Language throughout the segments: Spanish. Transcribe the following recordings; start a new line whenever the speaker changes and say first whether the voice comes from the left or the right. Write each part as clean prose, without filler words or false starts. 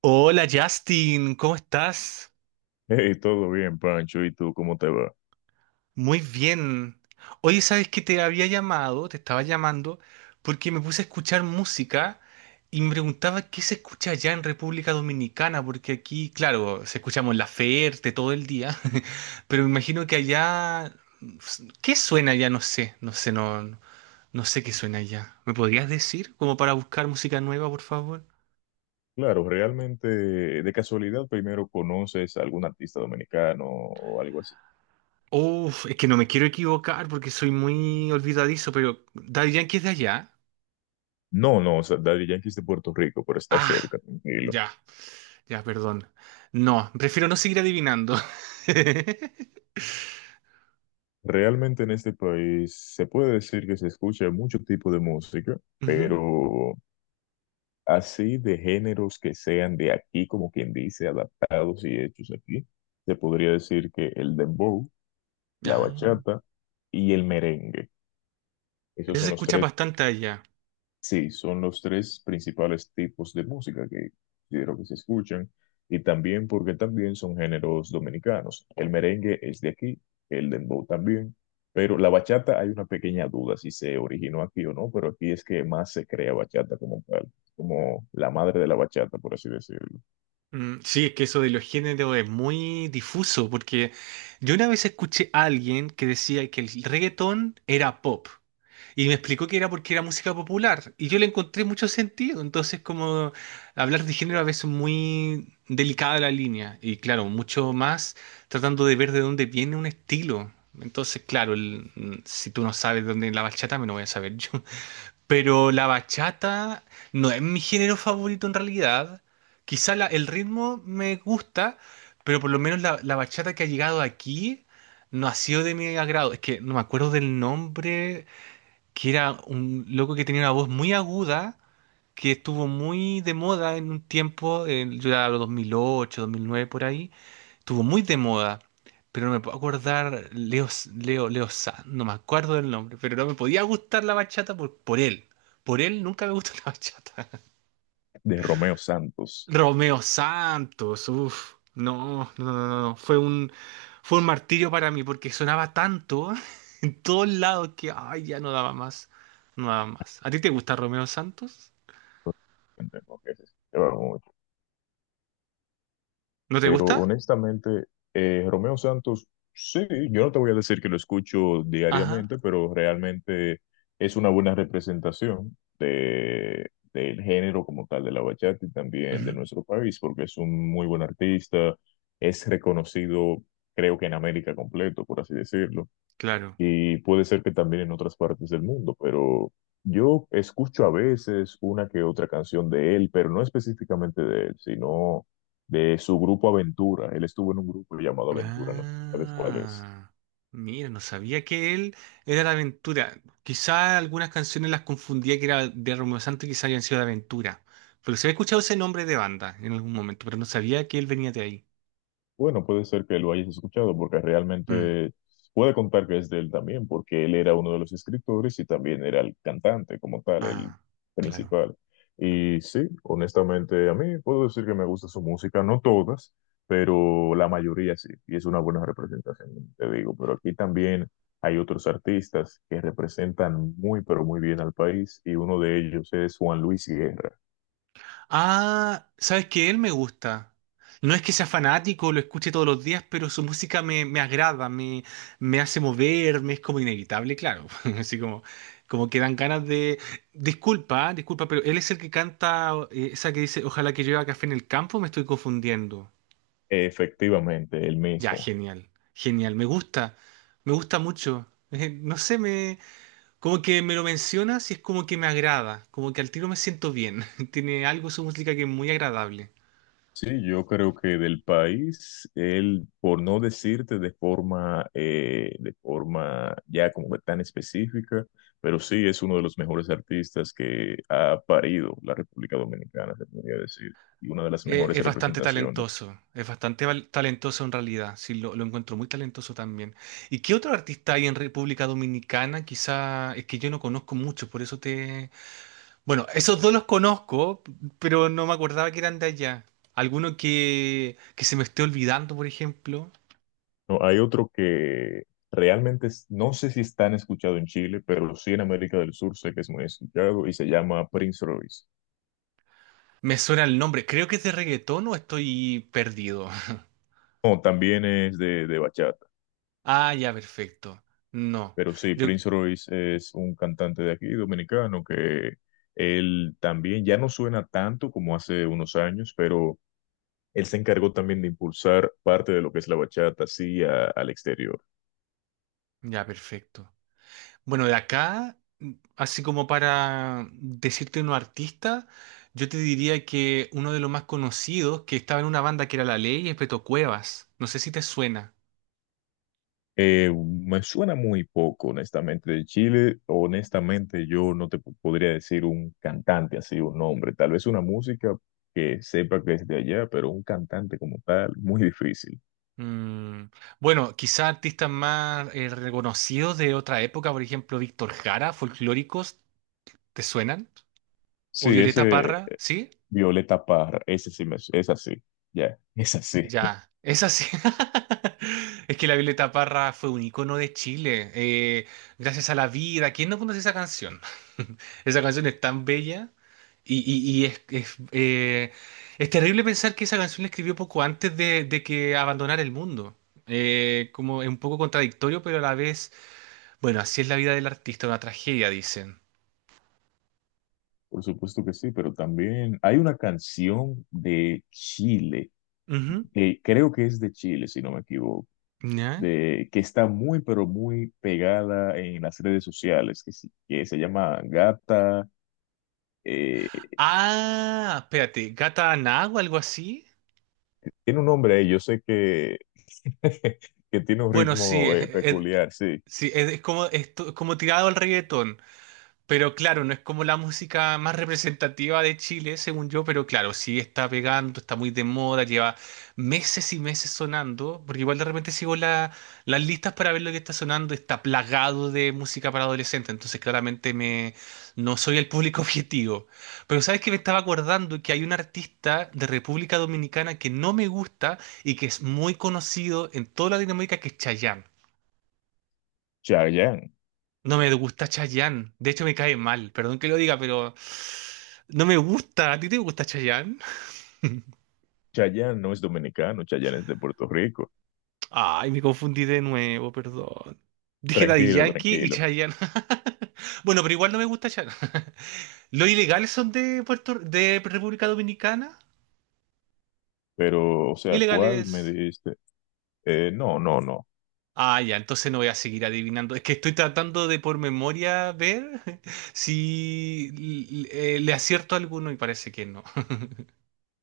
right: Hola Justin, ¿cómo estás?
left: Hey, todo bien, Pancho. ¿Y tú cómo te va?
right: Muy bien. Oye, ¿sabes que te había llamado? Te estaba llamando porque me puse a escuchar música y me preguntaba qué se escucha allá en República Dominicana, porque aquí, claro, se escuchamos la Ferte todo el día, pero me imagino que allá, ¿qué suena allá? No sé, no sé, no sé qué suena allá. ¿Me podrías decir como para buscar música nueva, por favor?
left: Claro, realmente, de casualidad, primero conoces a algún artista dominicano o algo así.
right: Uf, es que no me quiero equivocar porque soy muy olvidadizo, pero Daddy Yankee es de allá.
left: No, no, o sea, Daddy Yankee es de Puerto Rico, pero está
right: Ah,
left: cerca, tranquilo.
right: ya, ya, perdón. No, prefiero no seguir adivinando.
left: Realmente en este país se puede decir que se escucha mucho tipo de música,
right: Ujú.
left: pero así de géneros que sean de aquí, como quien dice, adaptados y hechos aquí, se podría decir que el dembow, la
right: Ah,
left: bachata y el merengue. Esos
right: eso se
left: son los
right: escucha
left: tres.
right: bastante allá.
left: Sí, son los tres principales tipos de música que considero que se escuchan, y también porque también son géneros dominicanos. El merengue es de aquí, el dembow también, pero la bachata hay una pequeña duda si se originó aquí o no, pero aquí es que más se crea bachata como tal, como la madre de la bachata, por así decirlo,
right: Mm, sí, es que eso de los géneros es muy difuso, porque yo una vez escuché a alguien que decía que el reggaetón era pop. Y me explicó que era porque era música popular. Y yo le encontré mucho sentido. Entonces, como hablar de género a veces es muy delicada la línea. Y claro, mucho más tratando de ver de dónde viene un estilo. Entonces, claro, si tú no sabes de dónde es la bachata, me lo voy a saber yo. Pero la bachata no es mi género favorito en realidad. Quizá el ritmo me gusta, pero por lo menos la bachata que ha llegado aquí no ha sido de mi agrado. Es que no me acuerdo del nombre, que era un loco que tenía una voz muy aguda, que estuvo muy de moda en un tiempo, en, yo era los 2008, 2009 por ahí, estuvo muy de moda, pero no me puedo acordar, Leo, Leo Sanz, no me acuerdo del nombre, pero no me podía gustar la bachata por él, por él nunca me gustó la bachata.
left: de Romeo Santos.
right: Romeo Santos, uff, no, no, no, no, no, fue un martirio para mí porque sonaba tanto en todos lados que, ay, ya no daba más, no daba más. ¿A ti te gusta Romeo Santos?
left: Entendemos que es,
right: ¿No te
left: pero
right: gusta?
left: honestamente, Romeo Santos, sí, yo no te voy a decir que lo escucho
right: Ajá,
left: diariamente, pero realmente es una buena representación de, del género como tal de la bachata y también de
right: ujú,
left: nuestro país, porque es un muy buen artista, es reconocido, creo que en América completo, por así decirlo,
right: claro.
left: y puede ser que también en otras partes del mundo, pero yo escucho a veces una que otra canción de él, pero no específicamente de él, sino de su grupo Aventura. Él estuvo en un grupo llamado Aventura, no sé si sabes cuál es.
right: Ah, mira, no sabía que él era de Aventura. Quizá algunas canciones las confundía que era de Romeo Santos y quizá habían sido de Aventura. Pero se había escuchado ese nombre de banda en algún momento, pero no sabía que él venía de ahí.
left: Bueno, puede ser que lo hayas escuchado porque
right: Mm.
left: realmente puede contar que es de él también, porque él era uno de los escritores y también era el cantante como tal, el
right: Ah, claro.
left: principal. Y sí, honestamente a mí puedo decir que me gusta su música, no todas, pero la mayoría sí, y es una buena representación, te digo, pero aquí también hay otros artistas que representan muy, pero muy bien al país, y uno de ellos es Juan Luis Guerra.
right: Ah, ¿sabes qué? Él me gusta. No es que sea fanático, lo escuche todos los días, pero su música me agrada, me hace mover, me es como inevitable, claro. Así como, como que dan ganas de... Disculpa, disculpa, pero él es el que canta esa que dice, ojalá que llueva café en el campo, me estoy confundiendo.
left: Efectivamente, el
right: Ya,
left: mismo.
right: genial, genial, me gusta mucho. No sé, como que me lo mencionas y es como que me agrada, como que al tiro me siento bien. Tiene algo su música que es muy agradable.
left: Sí, yo creo que del país, él, por no decirte de forma ya como que tan específica, pero sí es uno de los mejores artistas que ha parido la República Dominicana, se podría decir, y una de las mejores
right: Es bastante
left: representaciones.
right: talentoso, es bastante talentoso en realidad, sí, lo encuentro muy talentoso también. ¿Y qué otro artista hay en República Dominicana? Quizá es que yo no conozco muchos, por eso te... Bueno, esos dos los conozco, pero no me acordaba que eran de allá. Alguno que se me esté olvidando, por ejemplo.
left: No, hay otro que no sé si es tan escuchado en Chile, pero sí en América del Sur sé que es muy escuchado y se llama Prince Royce.
right: Me suena el nombre, creo que es de reggaetón o estoy perdido.
left: No, también es de bachata.
right: Ah, ya, perfecto. No.
left: Pero sí,
right: Yo,
left: Prince Royce es un cantante de aquí, dominicano, que él también ya no suena tanto como hace unos años, pero él se encargó también de impulsar parte de lo que es la bachata, sí, al exterior.
right: ya, perfecto. Bueno, de acá, así como para decirte unos artista, yo te diría que uno de los más conocidos que estaba en una banda que era La Ley es Beto Cuevas. No sé si te suena.
left: Me suena muy poco, honestamente, de Chile. Honestamente, yo no podría decir un cantante así, un nombre. Tal vez una música que sepa que es de allá, pero un cantante como tal, muy difícil.
right: Mm, bueno, quizá artistas más reconocidos de otra época, por ejemplo, Víctor Jara, folclóricos, ¿te suenan? O
left: Sí,
right: Violeta
left: ese,
right: Parra, ¿sí?
left: Violeta Parra, ese sí me, es así, ya, es así.
right: Ya, es así. Es que la Violeta Parra fue un icono de Chile. Gracias a la vida. ¿Quién no conoce esa canción? Esa canción es tan bella y es terrible pensar que esa canción la escribió poco antes de que abandonara el mundo. Como es un poco contradictorio, pero a la vez, bueno, así es la vida del artista, una tragedia, dicen.
left: Por supuesto que sí, pero también hay una canción de Chile,
right: Ujú,
left: que creo que es de Chile, si no me equivoco,
right: ¿ya?
left: de, que está muy, pero muy pegada en las redes sociales, que, que se llama Gata, eh,
right: Ah, espérate, Gata Aná o algo así.
left: tiene un nombre, yo sé que, que tiene un
right: Bueno, sí,
left: ritmo peculiar, sí,
right: sí, es como, como tirado al reggaetón. Pero claro, no es como la música más representativa de Chile, según yo, pero claro, sí está pegando, está muy de moda, lleva meses y meses sonando, porque igual de repente sigo las listas para ver lo que está sonando, está plagado de música para adolescentes, entonces claramente no soy el público objetivo. Pero sabes que me estaba acordando que hay un artista de República Dominicana que no me gusta y que es muy conocido en toda la Latinoamérica, que es Chayanne.
left: Chayanne.
right: No me gusta Chayanne. De hecho, me cae mal. Perdón que lo diga, pero no me gusta. ¿A ti te gusta Chayanne?
left: Chayanne no es dominicano, Chayanne es de Puerto Rico.
right: Ay, me confundí de nuevo, perdón. Dije Daddy
left: Tranquilo,
right: Yankee y
left: tranquilo.
right: Chayanne. Bueno, pero igual no me gusta Chayanne. ¿Los ilegales son de Puerto, de República Dominicana?
left: Pero, o sea, ¿cuál me
right: ¿Ilegales?
left: dijiste? No, no, no.
right: Ah, ya, entonces no voy a seguir adivinando. Es que estoy tratando de por memoria ver si le acierto a alguno y parece que no.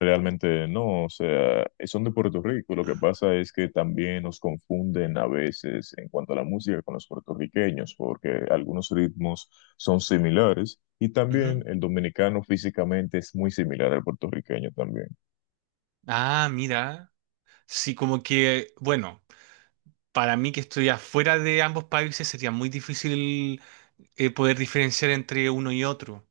left: Realmente no. O sea, son de Puerto Rico. Lo que pasa es que también nos confunden a veces en cuanto a la música con los puertorriqueños, porque algunos ritmos son similares, y
right: Ujú.
left: también el dominicano físicamente es muy similar al puertorriqueño también.
right: Ah, mira. Sí, como que, bueno, para mí que estoy afuera de ambos países sería muy difícil poder diferenciar entre uno y otro.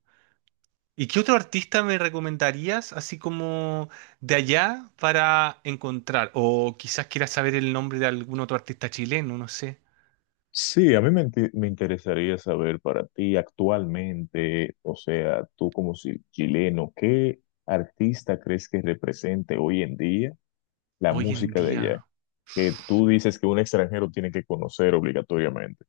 right: ¿Y qué otro artista me recomendarías, así como de allá, para encontrar? O quizás quieras saber el nombre de algún otro artista chileno, no sé.
left: Sí, a mí me me interesaría saber para ti actualmente, o sea, tú como chileno, ¿qué artista crees que represente hoy en día la
right: Hoy en
left: música de allá,
right: día.
left: que tú dices que un extranjero tiene que conocer obligatoriamente?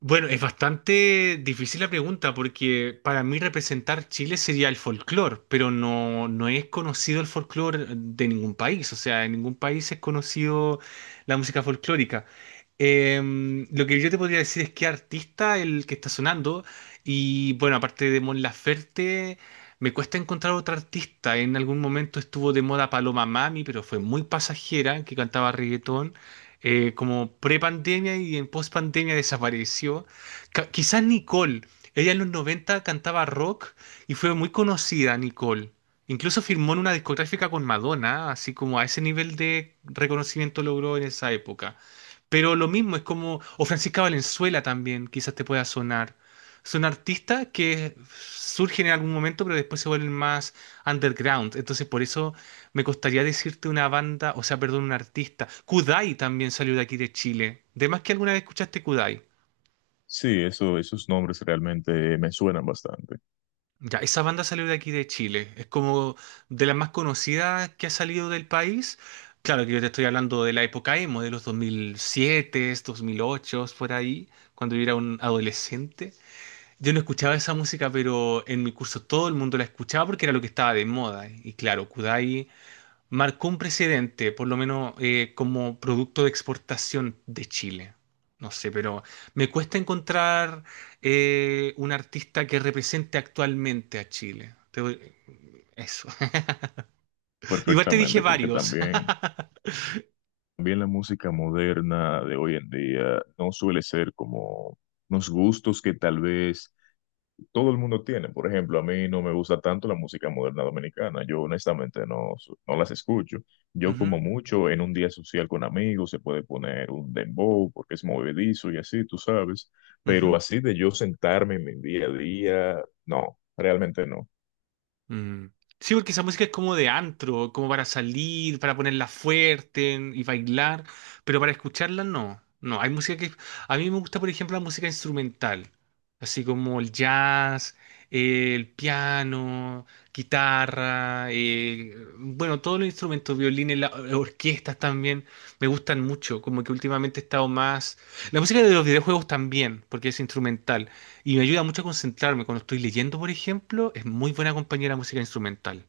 right: Bueno, es bastante difícil la pregunta porque para mí representar Chile sería el folclore, pero no, no es conocido el folclore de ningún país, o sea, en ningún país es conocido la música folclórica. Lo que yo te podría decir es qué artista el que está sonando y bueno, aparte de Mon Laferte, me cuesta encontrar otro artista. En algún momento estuvo de moda Paloma Mami, pero fue muy pasajera, que cantaba reggaetón como pre-pandemia y en post-pandemia desapareció. Quizás Nicole, ella en los 90 cantaba rock y fue muy conocida, Nicole. Incluso firmó en una discográfica con Madonna, así como a ese nivel de reconocimiento logró en esa época. Pero lo mismo es como, o Francisca Valenzuela también, quizás te pueda sonar. Son artistas que surgen en algún momento, pero después se vuelven más underground. Entonces, por eso me costaría decirte una banda, o sea, perdón, un artista. Kudai también salió de aquí de Chile. De más que alguna vez escuchaste Kudai.
left: Sí, eso, esos nombres realmente me suenan bastante,
right: Ya, esa banda salió de aquí de Chile. Es como de las más conocidas que ha salido del país. Claro que yo te estoy hablando de la época emo, de los 2007, 2008, por ahí, cuando yo era un adolescente. Yo no escuchaba esa música, pero en mi curso todo el mundo la escuchaba porque era lo que estaba de moda. Y claro, Kudai marcó un precedente, por lo menos como producto de exportación de Chile. No sé, pero me cuesta encontrar un artista que represente actualmente a Chile. Te voy- Eso. Igual te dije
left: perfectamente, porque
right: varios.
left: también, también la música moderna de hoy en día no suele ser como unos gustos que tal vez todo el mundo tiene. Por ejemplo, a mí no me gusta tanto la música moderna dominicana. Yo honestamente no, no las escucho. Yo
right: Ujú,
left: como mucho en un día social con amigos se puede poner un dembow porque es movedizo y así, tú sabes. Pero
right: ujú.
left: así de yo sentarme en mi día a día, no, realmente no.
right: Mm. Sí, porque esa música es como de antro, como para salir, para ponerla fuerte y bailar, pero para escucharla no. No, hay música que... A mí me gusta, por ejemplo, la música instrumental, así como el jazz, el piano, guitarra, bueno, todos los instrumentos, violines, orquestas también, me gustan mucho, como que últimamente he estado más... La música de los videojuegos también, porque es instrumental. Y me ayuda mucho a concentrarme. Cuando estoy leyendo, por ejemplo, es muy buena compañía la música instrumental.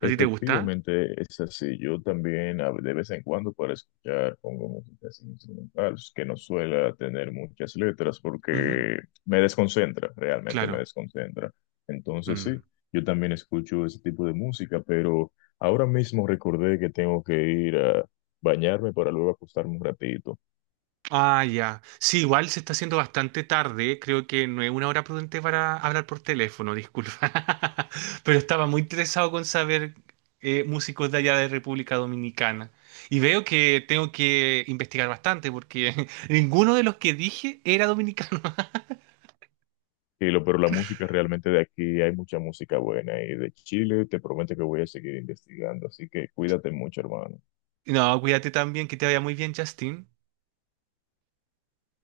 right: ¿A ti te gusta?
left: Efectivamente, es así. Yo también de vez en cuando para escuchar pongo música así instrumental, que no suele tener muchas letras
right: Ujú,
left: porque me desconcentra, realmente me
right: claro.
left: desconcentra. Entonces
right: Mm.
left: sí, yo también escucho ese tipo de música, pero ahora mismo recordé que tengo que ir a bañarme para luego acostarme un ratito.
right: Ah, ya. Sí, igual se está haciendo bastante tarde. Creo que no es una hora prudente para hablar por teléfono, disculpa. Pero estaba muy interesado con saber músicos de allá de República Dominicana. Y veo que tengo que investigar bastante porque ninguno de los que dije era dominicano.
left: Y lo, pero la música realmente de aquí hay mucha música buena, y de Chile te prometo que voy a seguir investigando, así que cuídate mucho, hermano.
right: No, cuídate también, que te vaya muy bien, Justin.